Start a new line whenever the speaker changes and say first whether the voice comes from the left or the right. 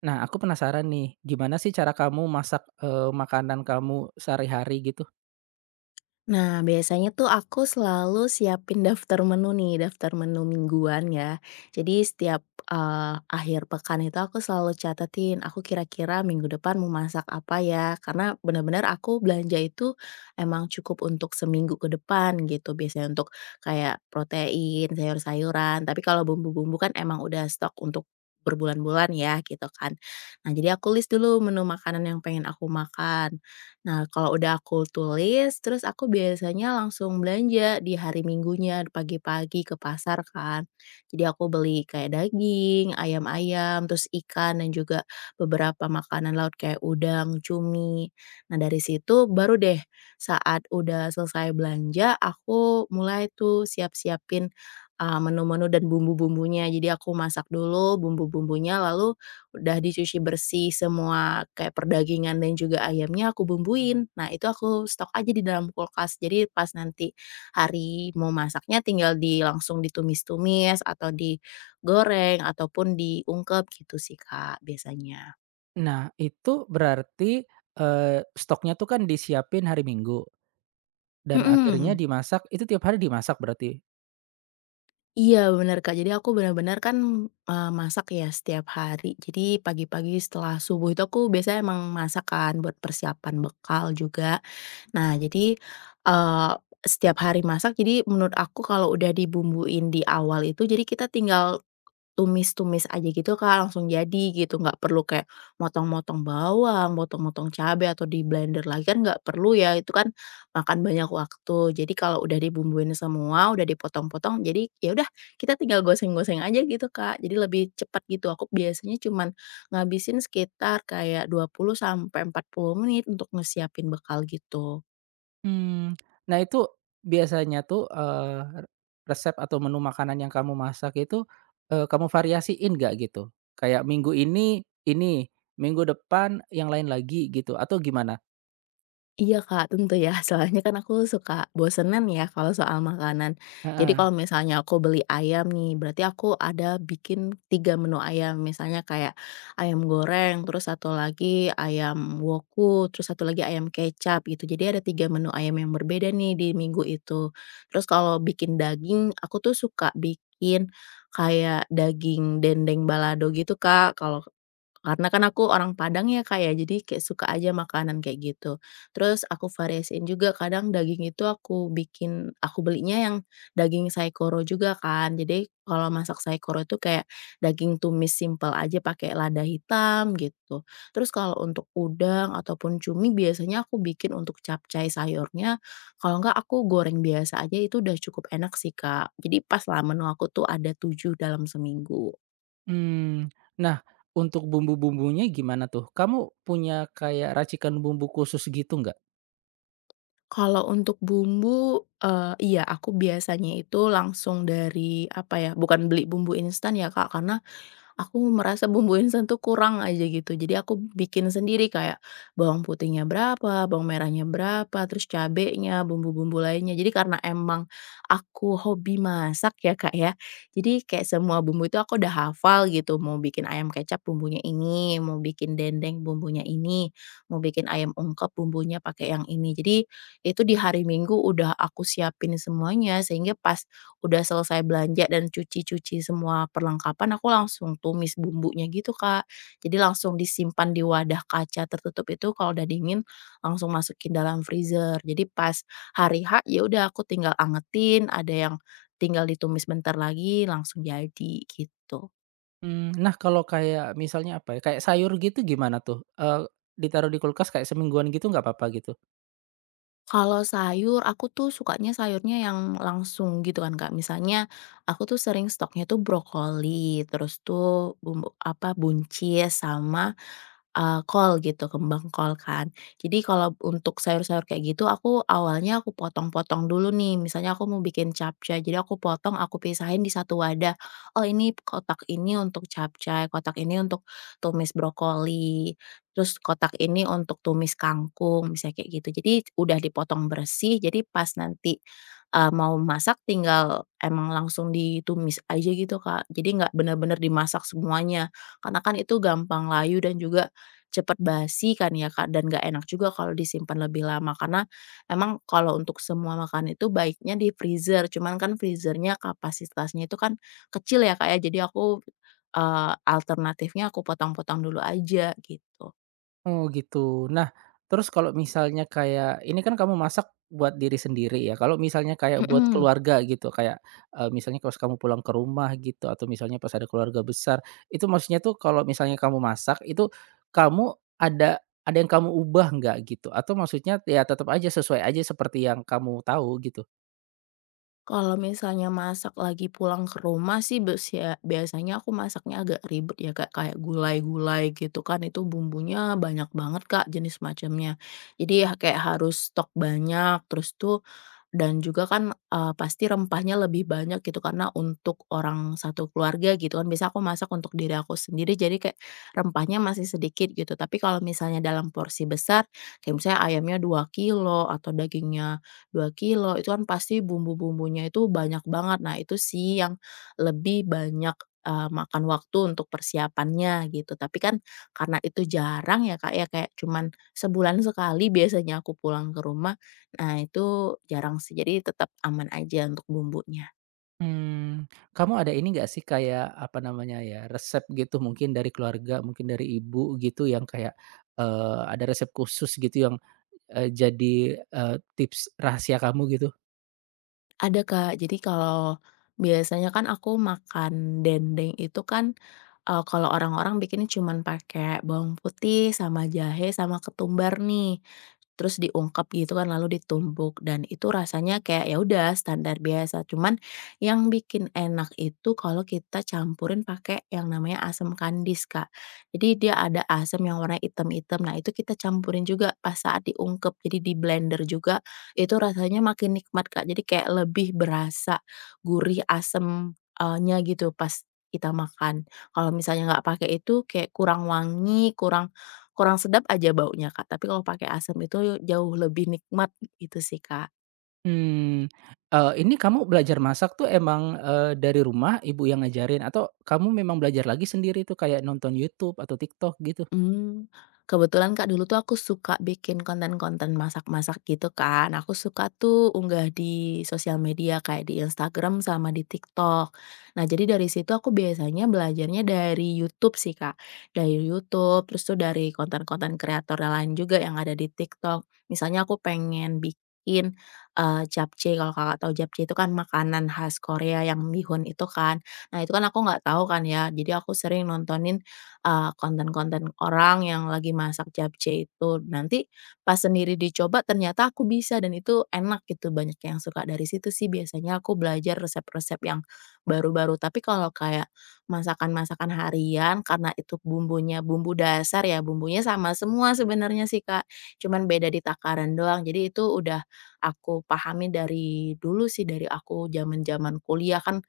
right: Nah, aku penasaran nih, gimana sih cara kamu masak, makanan kamu sehari-hari gitu?
left: Nah, biasanya tuh aku selalu siapin daftar menu nih, daftar menu mingguan ya. Jadi setiap, akhir pekan itu aku selalu catetin, aku kira-kira minggu depan mau masak apa ya, karena benar-benar aku belanja itu emang cukup untuk seminggu ke depan gitu, biasanya untuk kayak protein, sayur-sayuran, tapi kalau bumbu-bumbu kan emang udah stok untuk berbulan-bulan ya gitu kan. Nah, jadi aku list dulu menu makanan yang pengen aku makan. Nah, kalau udah aku tulis, terus aku biasanya langsung belanja di hari Minggunya pagi-pagi ke pasar kan. Jadi aku beli kayak daging, ayam-ayam, terus ikan dan juga beberapa makanan laut kayak udang, cumi. Nah, dari situ baru deh saat udah selesai belanja, aku mulai tuh siap-siapin, menu-menu dan bumbu-bumbunya. Jadi aku masak dulu bumbu-bumbunya lalu udah dicuci bersih semua kayak perdagingan dan juga ayamnya aku bumbuin. Nah, itu aku stok aja di dalam kulkas. Jadi pas nanti hari mau masaknya tinggal langsung ditumis-tumis atau digoreng ataupun diungkep gitu sih, Kak, biasanya.
right: Nah, itu berarti, stoknya tuh kan disiapin hari Minggu dan akhirnya
left: Mhm.
right: dimasak, itu tiap hari dimasak berarti?
left: Iya bener, Kak. Jadi aku benar-benar kan, masak ya setiap hari. Jadi pagi-pagi setelah subuh itu aku biasanya emang masak kan buat persiapan bekal juga. Nah, jadi, eee, setiap hari masak, jadi menurut aku kalau udah dibumbuin di awal itu, jadi kita tinggal tumis-tumis aja gitu, Kak, langsung jadi gitu, nggak perlu kayak motong-motong bawang, motong-motong cabai atau di-blender lagi, kan nggak perlu ya, itu kan makan banyak waktu. Jadi kalau udah dibumbuin semua, udah dipotong-potong, jadi ya udah kita tinggal goseng-goseng aja gitu, Kak, jadi lebih cepat gitu. Aku biasanya cuman ngabisin sekitar kayak 20 sampai 40 menit untuk ngesiapin bekal gitu.
right: Hmm. Nah itu biasanya tuh, resep atau menu makanan yang kamu masak itu, kamu variasiin nggak gitu? Kayak minggu ini, minggu depan yang lain lagi gitu atau gimana?
left: Iya Kak, tentu ya, soalnya kan aku suka bosenan ya kalau soal makanan. Jadi kalau
right: Heeh.
left: misalnya aku beli ayam nih, berarti aku ada bikin 3 menu ayam, misalnya kayak ayam goreng, terus satu lagi ayam woku, terus satu lagi ayam kecap gitu. Jadi ada 3 menu ayam yang berbeda nih di minggu itu. Terus kalau bikin daging, aku tuh suka bikin kayak daging dendeng balado gitu Kak, karena kan aku orang Padang ya, Kak, ya, jadi kayak suka aja makanan kayak gitu. Terus aku variasiin juga kadang daging itu aku belinya yang daging saikoro juga kan. Jadi kalau masak saikoro itu kayak daging tumis simple aja pakai lada hitam gitu. Terus kalau untuk udang ataupun cumi biasanya aku bikin untuk capcay sayurnya, kalau enggak aku goreng biasa aja itu udah cukup enak sih, Kak. Jadi pas lah menu aku tuh ada 7 dalam seminggu.
right: Mmm, nah untuk bumbu-bumbunya gimana tuh? Kamu punya kayak racikan bumbu khusus gitu nggak?
left: Kalau untuk bumbu, iya aku biasanya itu langsung dari apa ya, bukan beli bumbu instan ya Kak, karena aku merasa bumbu instan tuh kurang aja gitu. Jadi aku bikin sendiri kayak bawang putihnya berapa, bawang merahnya berapa, terus cabenya, bumbu-bumbu lainnya. Jadi karena emang aku hobi masak ya, Kak, ya. Jadi kayak semua bumbu itu aku udah hafal gitu. Mau bikin ayam kecap bumbunya ini, mau bikin dendeng bumbunya ini, mau bikin ayam ungkep bumbunya pakai yang ini. Jadi itu di hari Minggu udah aku siapin semuanya sehingga pas udah selesai belanja dan cuci-cuci semua perlengkapan, aku langsung tumis bumbunya gitu, Kak. Jadi langsung disimpan di wadah kaca tertutup itu kalau udah dingin langsung masukin dalam freezer. Jadi pas hari H, ya udah aku tinggal angetin, ada yang tinggal ditumis bentar lagi langsung jadi, gitu.
right: Mmm, nah kalau kayak misalnya apa ya, kayak sayur gitu gimana tuh? Eee, ditaruh di kulkas kayak semingguan gitu nggak apa-apa gitu?
left: Kalau sayur, aku tuh sukanya sayurnya yang langsung gitu kan, Kak. Misalnya aku tuh sering stoknya tuh brokoli, terus tuh bumbu apa, buncis sama, kol gitu, kembang kol kan. Jadi kalau untuk sayur-sayur kayak gitu, aku awalnya aku potong-potong dulu nih. Misalnya aku mau bikin capcay, jadi aku potong, aku pisahin di satu wadah. Oh, ini kotak ini untuk capcay, kotak ini untuk tumis brokoli. Terus kotak ini untuk tumis kangkung, misalnya kayak gitu. Jadi udah dipotong bersih, jadi pas nanti, mau masak tinggal emang langsung ditumis aja gitu, Kak. Jadi nggak benar-benar dimasak semuanya, karena kan itu gampang layu dan juga cepet basi kan ya, Kak, dan nggak enak juga kalau disimpan lebih lama. Karena emang kalau untuk semua makan itu baiknya di freezer, cuman kan freezernya kapasitasnya itu kan kecil ya, Kak, ya. Jadi aku, alternatifnya aku potong-potong dulu aja gitu.
right: Oh gitu. Nah, terus kalau misalnya kayak ini kan kamu masak buat diri sendiri ya, kalau misalnya kayak buat
left: Mhm.
right: keluarga gitu, kayak, misalnya pas kamu pulang ke rumah gitu atau misalnya pas ada keluarga besar, itu maksudnya tuh kalau misalnya kamu masak itu, kamu ada yang kamu ubah nggak gitu? Atau maksudnya ya tetap aja sesuai aja seperti yang kamu tahu gitu?
left: Kalau misalnya masak lagi pulang ke rumah sih biasanya aku masaknya agak ribet ya Kak, kayak gulai-gulai gitu kan itu bumbunya banyak banget Kak, jenis macamnya. Jadi ya kayak harus stok banyak, terus tuh. Dan juga kan, pasti rempahnya lebih banyak gitu karena untuk orang satu keluarga gitu kan, biasa aku masak untuk diri aku sendiri jadi kayak rempahnya masih sedikit gitu. Tapi kalau misalnya dalam porsi besar, kayak misalnya ayamnya 2 kilo atau dagingnya 2 kilo itu kan pasti bumbu-bumbunya itu banyak banget. Nah itu sih yang lebih banyak, makan waktu untuk persiapannya gitu. Tapi kan karena itu jarang ya Kak ya, kayak cuman sebulan sekali biasanya aku pulang ke rumah. Nah itu jarang sih, jadi tetap aman aja untuk bumbunya.
right: Mmm, kamu ada ini nggak sih kayak, apa namanya ya, resep gitu mungkin dari keluarga, mungkin dari ibu gitu yang kayak, ada resep khusus gitu yang, eee, jadi, tips rahasia kamu gitu?
left: Ada Kak, jadi kalau biasanya kan aku makan dendeng itu kan, kalau orang-orang bikinnya cuman pakai bawang putih sama jahe sama ketumbar nih, terus diungkep gitu kan lalu ditumbuk dan itu rasanya kayak ya udah standar biasa. Cuman yang bikin enak itu kalau kita campurin pakai yang namanya asam kandis Kak. Jadi dia ada asam yang warna hitam-hitam, nah itu kita campurin juga pas saat diungkep, jadi di-blender juga itu rasanya makin nikmat, Kak. Jadi kayak lebih berasa gurih, asemnya gitu pas kita makan. Kalau misalnya nggak pakai itu kayak kurang wangi, kurang kurang sedap aja baunya, Kak. Tapi kalau pakai asam itu jauh lebih nikmat, itu sih, Kak.
right: Mmm, ini kamu belajar masak tuh emang, dari rumah ibu yang ngajarin atau kamu memang belajar lagi sendiri tuh kayak nonton YouTube atau TikTok gitu?
left: Mmm, kebetulan Kak, dulu tuh aku suka bikin konten-konten masak-masak gitu kan. Aku suka tuh unggah di sosial media kayak di Instagram sama di TikTok. Nah, jadi dari situ aku biasanya belajarnya dari YouTube sih, Kak. Dari YouTube, terus tuh dari konten-konten kreator lain juga yang ada di TikTok. Misalnya aku pengen bikin, japchae, kalau Kakak tahu japchae itu kan makanan khas Korea yang bihun itu kan. Nah, itu kan aku nggak tahu kan ya, jadi aku sering nontonin konten-konten orang yang lagi masak japchae itu. Nanti pas sendiri dicoba ternyata aku bisa dan itu enak gitu, banyak yang suka. Dari situ sih biasanya aku belajar resep-resep yang baru-baru. Tapi kalau kayak masakan-masakan harian karena itu bumbunya bumbu dasar ya, bumbunya sama semua sebenarnya sih, Kak, cuman beda di takaran doang. Jadi itu udah aku pahami dari dulu sih, dari aku zaman-zaman kuliah kan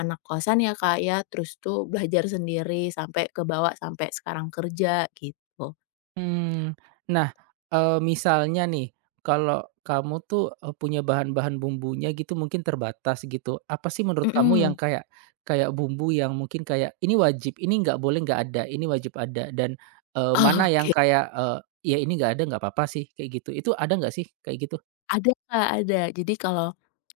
left: anak kosan ya, Kak, ya, terus tuh belajar sendiri sampai kebawa sampai sekarang kerja gitu.
right: Mmm, nah, misalnya nih, kalau kamu tuh, punya bahan-bahan bumbunya gitu mungkin terbatas gitu, apa sih menurut kamu yang
left: Mhm,
right: kayak kayak bumbu yang mungkin kayak ini wajib, ini nggak boleh nggak ada, ini wajib ada, dan, mana yang
left: oke.
right: kayak, ya ini nggak ada nggak apa-apa sih, kayak gitu. Itu ada nggak sih kayak gitu?
left: Ada Kak, ada. Jadi kalau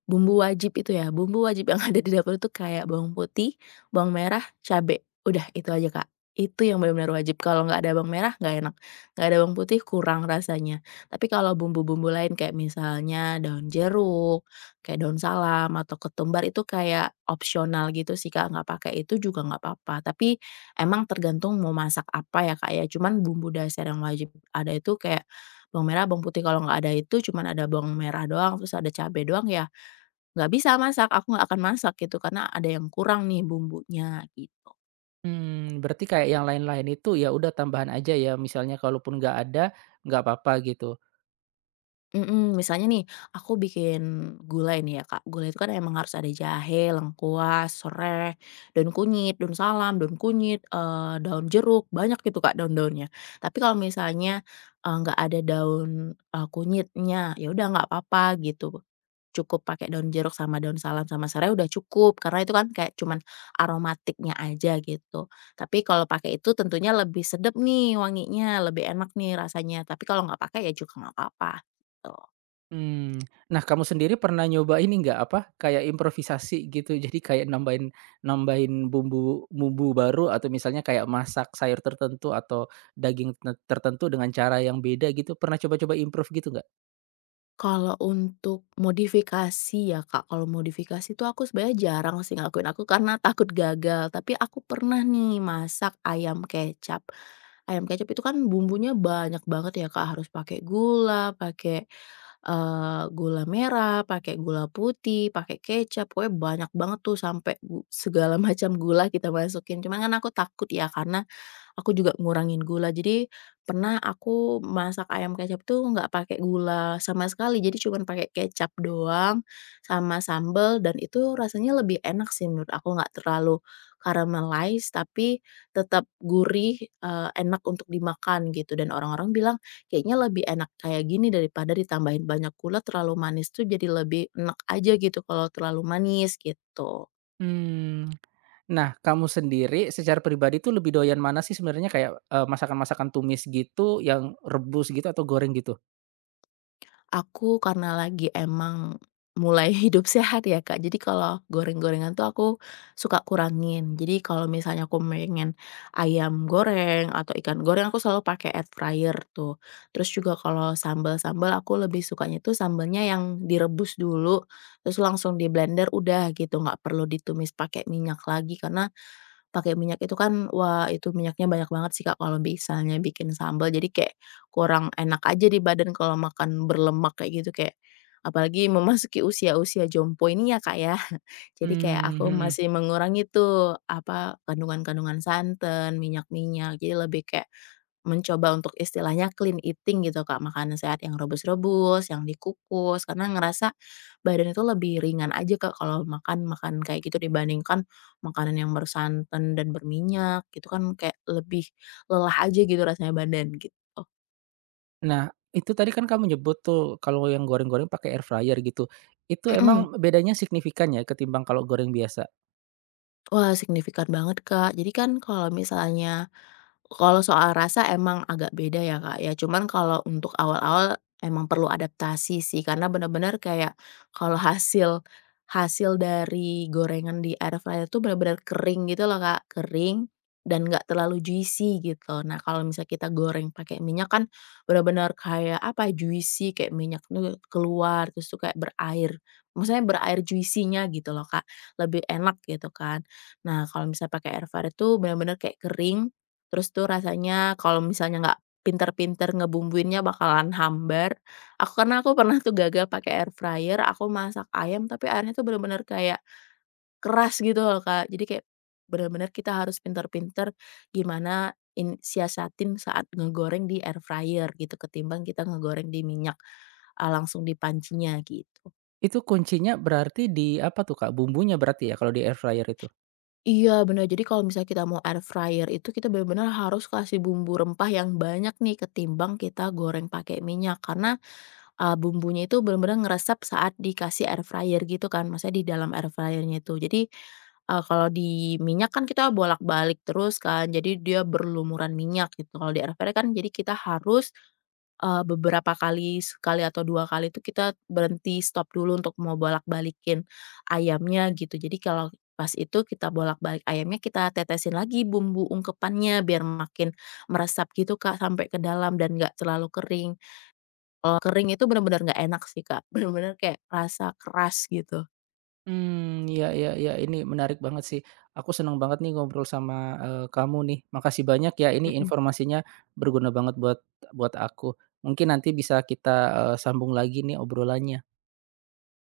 left: bumbu wajib itu ya, bumbu wajib yang ada di dapur itu kayak bawang putih, bawang merah, cabe, udah itu aja Kak. Itu yang benar-benar wajib, kalau nggak ada bawang merah nggak enak, nggak ada bawang putih kurang rasanya. Tapi kalau bumbu-bumbu lain kayak misalnya daun jeruk, kayak daun salam atau ketumbar itu kayak opsional gitu sih Kak, nggak pakai itu juga nggak apa-apa. Tapi emang tergantung mau masak apa ya Kak ya, cuman bumbu dasar yang wajib ada itu kayak bawang merah, bawang putih kalau nggak ada itu cuman ada bawang merah doang terus ada cabe doang ya nggak bisa masak, aku nggak akan masak gitu karena ada yang kurang nih bumbunya gitu.
right: Mmm, berarti kayak yang lain-lain itu ya udah tambahan aja ya, misalnya kalaupun nggak ada, nggak apa-apa gitu?
left: Mhm, misalnya nih aku bikin gulai nih ya Kak, gulai itu kan emang harus ada jahe, lengkuas, sereh, daun kunyit, daun salam, daun kunyit, daun jeruk, banyak gitu Kak daun-daunnya. Tapi kalau misalnya, nggak ada daun, kunyitnya ya udah nggak apa-apa gitu. Cukup pakai daun jeruk sama daun salam sama serai udah cukup, karena itu kan kayak cuman aromatiknya aja gitu. Tapi kalau pakai itu tentunya lebih sedep nih wanginya, lebih enak nih rasanya, tapi kalau nggak pakai ya juga nggak apa-apa, gitu.
right: Mmm, nah kamu sendiri pernah nyoba ini nggak, apa, kayak improvisasi gitu? Jadi kayak nambahin nambahin bumbu bumbu baru atau misalnya kayak masak sayur tertentu atau daging tertentu dengan cara yang beda gitu, pernah coba-coba improve gitu nggak?
left: Kalau untuk modifikasi ya, Kak, kalau modifikasi tuh aku sebenarnya jarang sih ngelakuin aku karena takut gagal, tapi aku pernah nih masak ayam kecap. Ayam kecap itu kan bumbunya banyak banget ya, Kak, harus pakai gula, pakai, gula merah, pakai gula putih, pakai kecap, pokoknya banyak banget tuh sampai segala macam gula kita masukin. Cuman kan aku takut ya karena aku juga ngurangin gula. Jadi pernah aku masak ayam kecap tuh nggak pakai gula sama sekali, jadi cuman pakai kecap doang sama sambel dan itu rasanya lebih enak sih menurut aku, nggak terlalu caramelize tapi tetap gurih, enak untuk dimakan gitu dan orang-orang bilang, "Kayaknya lebih enak kayak gini daripada ditambahin banyak gula terlalu manis tuh jadi lebih enak aja gitu kalau terlalu manis," gitu.
right: Mmm, nah kamu sendiri secara pribadi tuh lebih doyan mana sih sebenarnya kayak, masakan-masakan tumis gitu yang rebus gitu atau goreng gitu?
left: Aku karena lagi emang mulai hidup sehat ya, Kak, jadi kalau goreng-gorengan tuh aku suka kurangin. Jadi kalau misalnya aku pengen ayam goreng atau ikan goreng, aku selalu pakai air fryer tuh. Terus juga kalau sambel-sambel, aku lebih sukanya tuh sambelnya yang direbus dulu, terus langsung di blender udah gitu, nggak perlu ditumis pakai minyak lagi karena pakai minyak itu kan, wah itu minyaknya banyak banget sih Kak, kalau misalnya bikin sambal. Jadi kayak kurang enak aja di badan kalau makan berlemak kayak gitu, kayak apalagi memasuki usia-usia jompo ini ya Kak ya. Jadi kayak
right: Mmm,
left: aku
right: mhm.
left: masih mengurangi tuh, apa, kandungan-kandungan santan, minyak-minyak, jadi lebih kayak mencoba untuk istilahnya clean eating gitu Kak, makanan sehat yang rebus-rebus, yang dikukus, karena ngerasa badan itu lebih ringan aja Kak kalau makan makan kayak gitu dibandingkan makanan yang bersantan dan berminyak gitu kan kayak lebih lelah aja gitu rasanya badan gitu.
right: Nah, itu tadi kan kamu nyebut tuh kalau yang goreng-goreng pakai air fryer gitu. Itu
left: Mhm.
right: emang bedanya signifikan ya ketimbang kalau goreng biasa?
left: Wah, signifikan banget, Kak. Jadi kan kalau misalnya soal rasa emang agak beda ya, Kak, ya. Cuman kalau untuk awal-awal emang perlu adaptasi sih, karena benar-benar kayak kalau hasil hasil dari gorengan di air fryer tuh benar-benar kering gitu loh, Kak, kering dan nggak terlalu juicy gitu. Nah, kalau misalnya kita goreng pakai minyak kan benar-benar kayak apa, juicy, kayak minyak tuh keluar, terus tuh kayak berair. Maksudnya berair juicy-nya gitu loh, Kak, lebih enak gitu kan. Nah, kalau misalnya pakai air fryer tuh benar-benar kayak kering, terus tuh rasanya kalau misalnya nggak pinter-pinter ngebumbuinnya bakalan hambar. Aku karena aku pernah tuh gagal pakai air fryer, aku masak ayam tapi airnya tuh benar-benar kayak keras gitu loh, Kak. Jadi kayak benar-benar kita harus pinter-pinter gimana siasatin saat ngegoreng di air fryer gitu, ketimbang kita ngegoreng di minyak, langsung di pancinya, gitu.
right: Itu kuncinya berarti di apa tuh, Kak? Bumbunya berarti ya kalau di air fryer itu?
left: Iya benar. Jadi kalau misalnya kita mau air fryer itu kita benar-benar harus kasih bumbu rempah yang banyak nih ketimbang kita goreng pakai minyak. Karena, bumbunya itu benar-benar ngeresap saat dikasih air fryer gitu kan, maksudnya di dalam air fryernya itu. Jadi, kalau di minyak kan kita bolak-balik terus kan, jadi dia berlumuran minyak gitu. Kalau di air fryer kan jadi kita harus beberapa kali, sekali atau 2 kali itu kita berhenti, stop dulu untuk mau bolak-balikin ayamnya gitu. Jadi kalau pas itu kita bolak-balik ayamnya, kita tetesin lagi bumbu ungkepannya biar makin meresap gitu, Kak, sampai ke dalam dan nggak terlalu kering. Kalau kering itu benar-benar nggak enak sih, Kak, benar-benar kayak rasa keras gitu.
right: Hmm, ya ya ya ini menarik banget sih. Aku senang banget nih ngobrol sama, kamu nih. Makasih banyak ya, ini
left: Mhm.
right: informasinya berguna banget buat buat aku. Mungkin nanti bisa kita, sambung lagi nih obrolannya.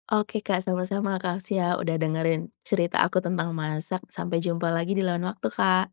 left: Oke, Kak, sama-sama, Kak, Sia, udah dengerin cerita aku tentang masak. Sampai jumpa lagi di lain waktu, Kak.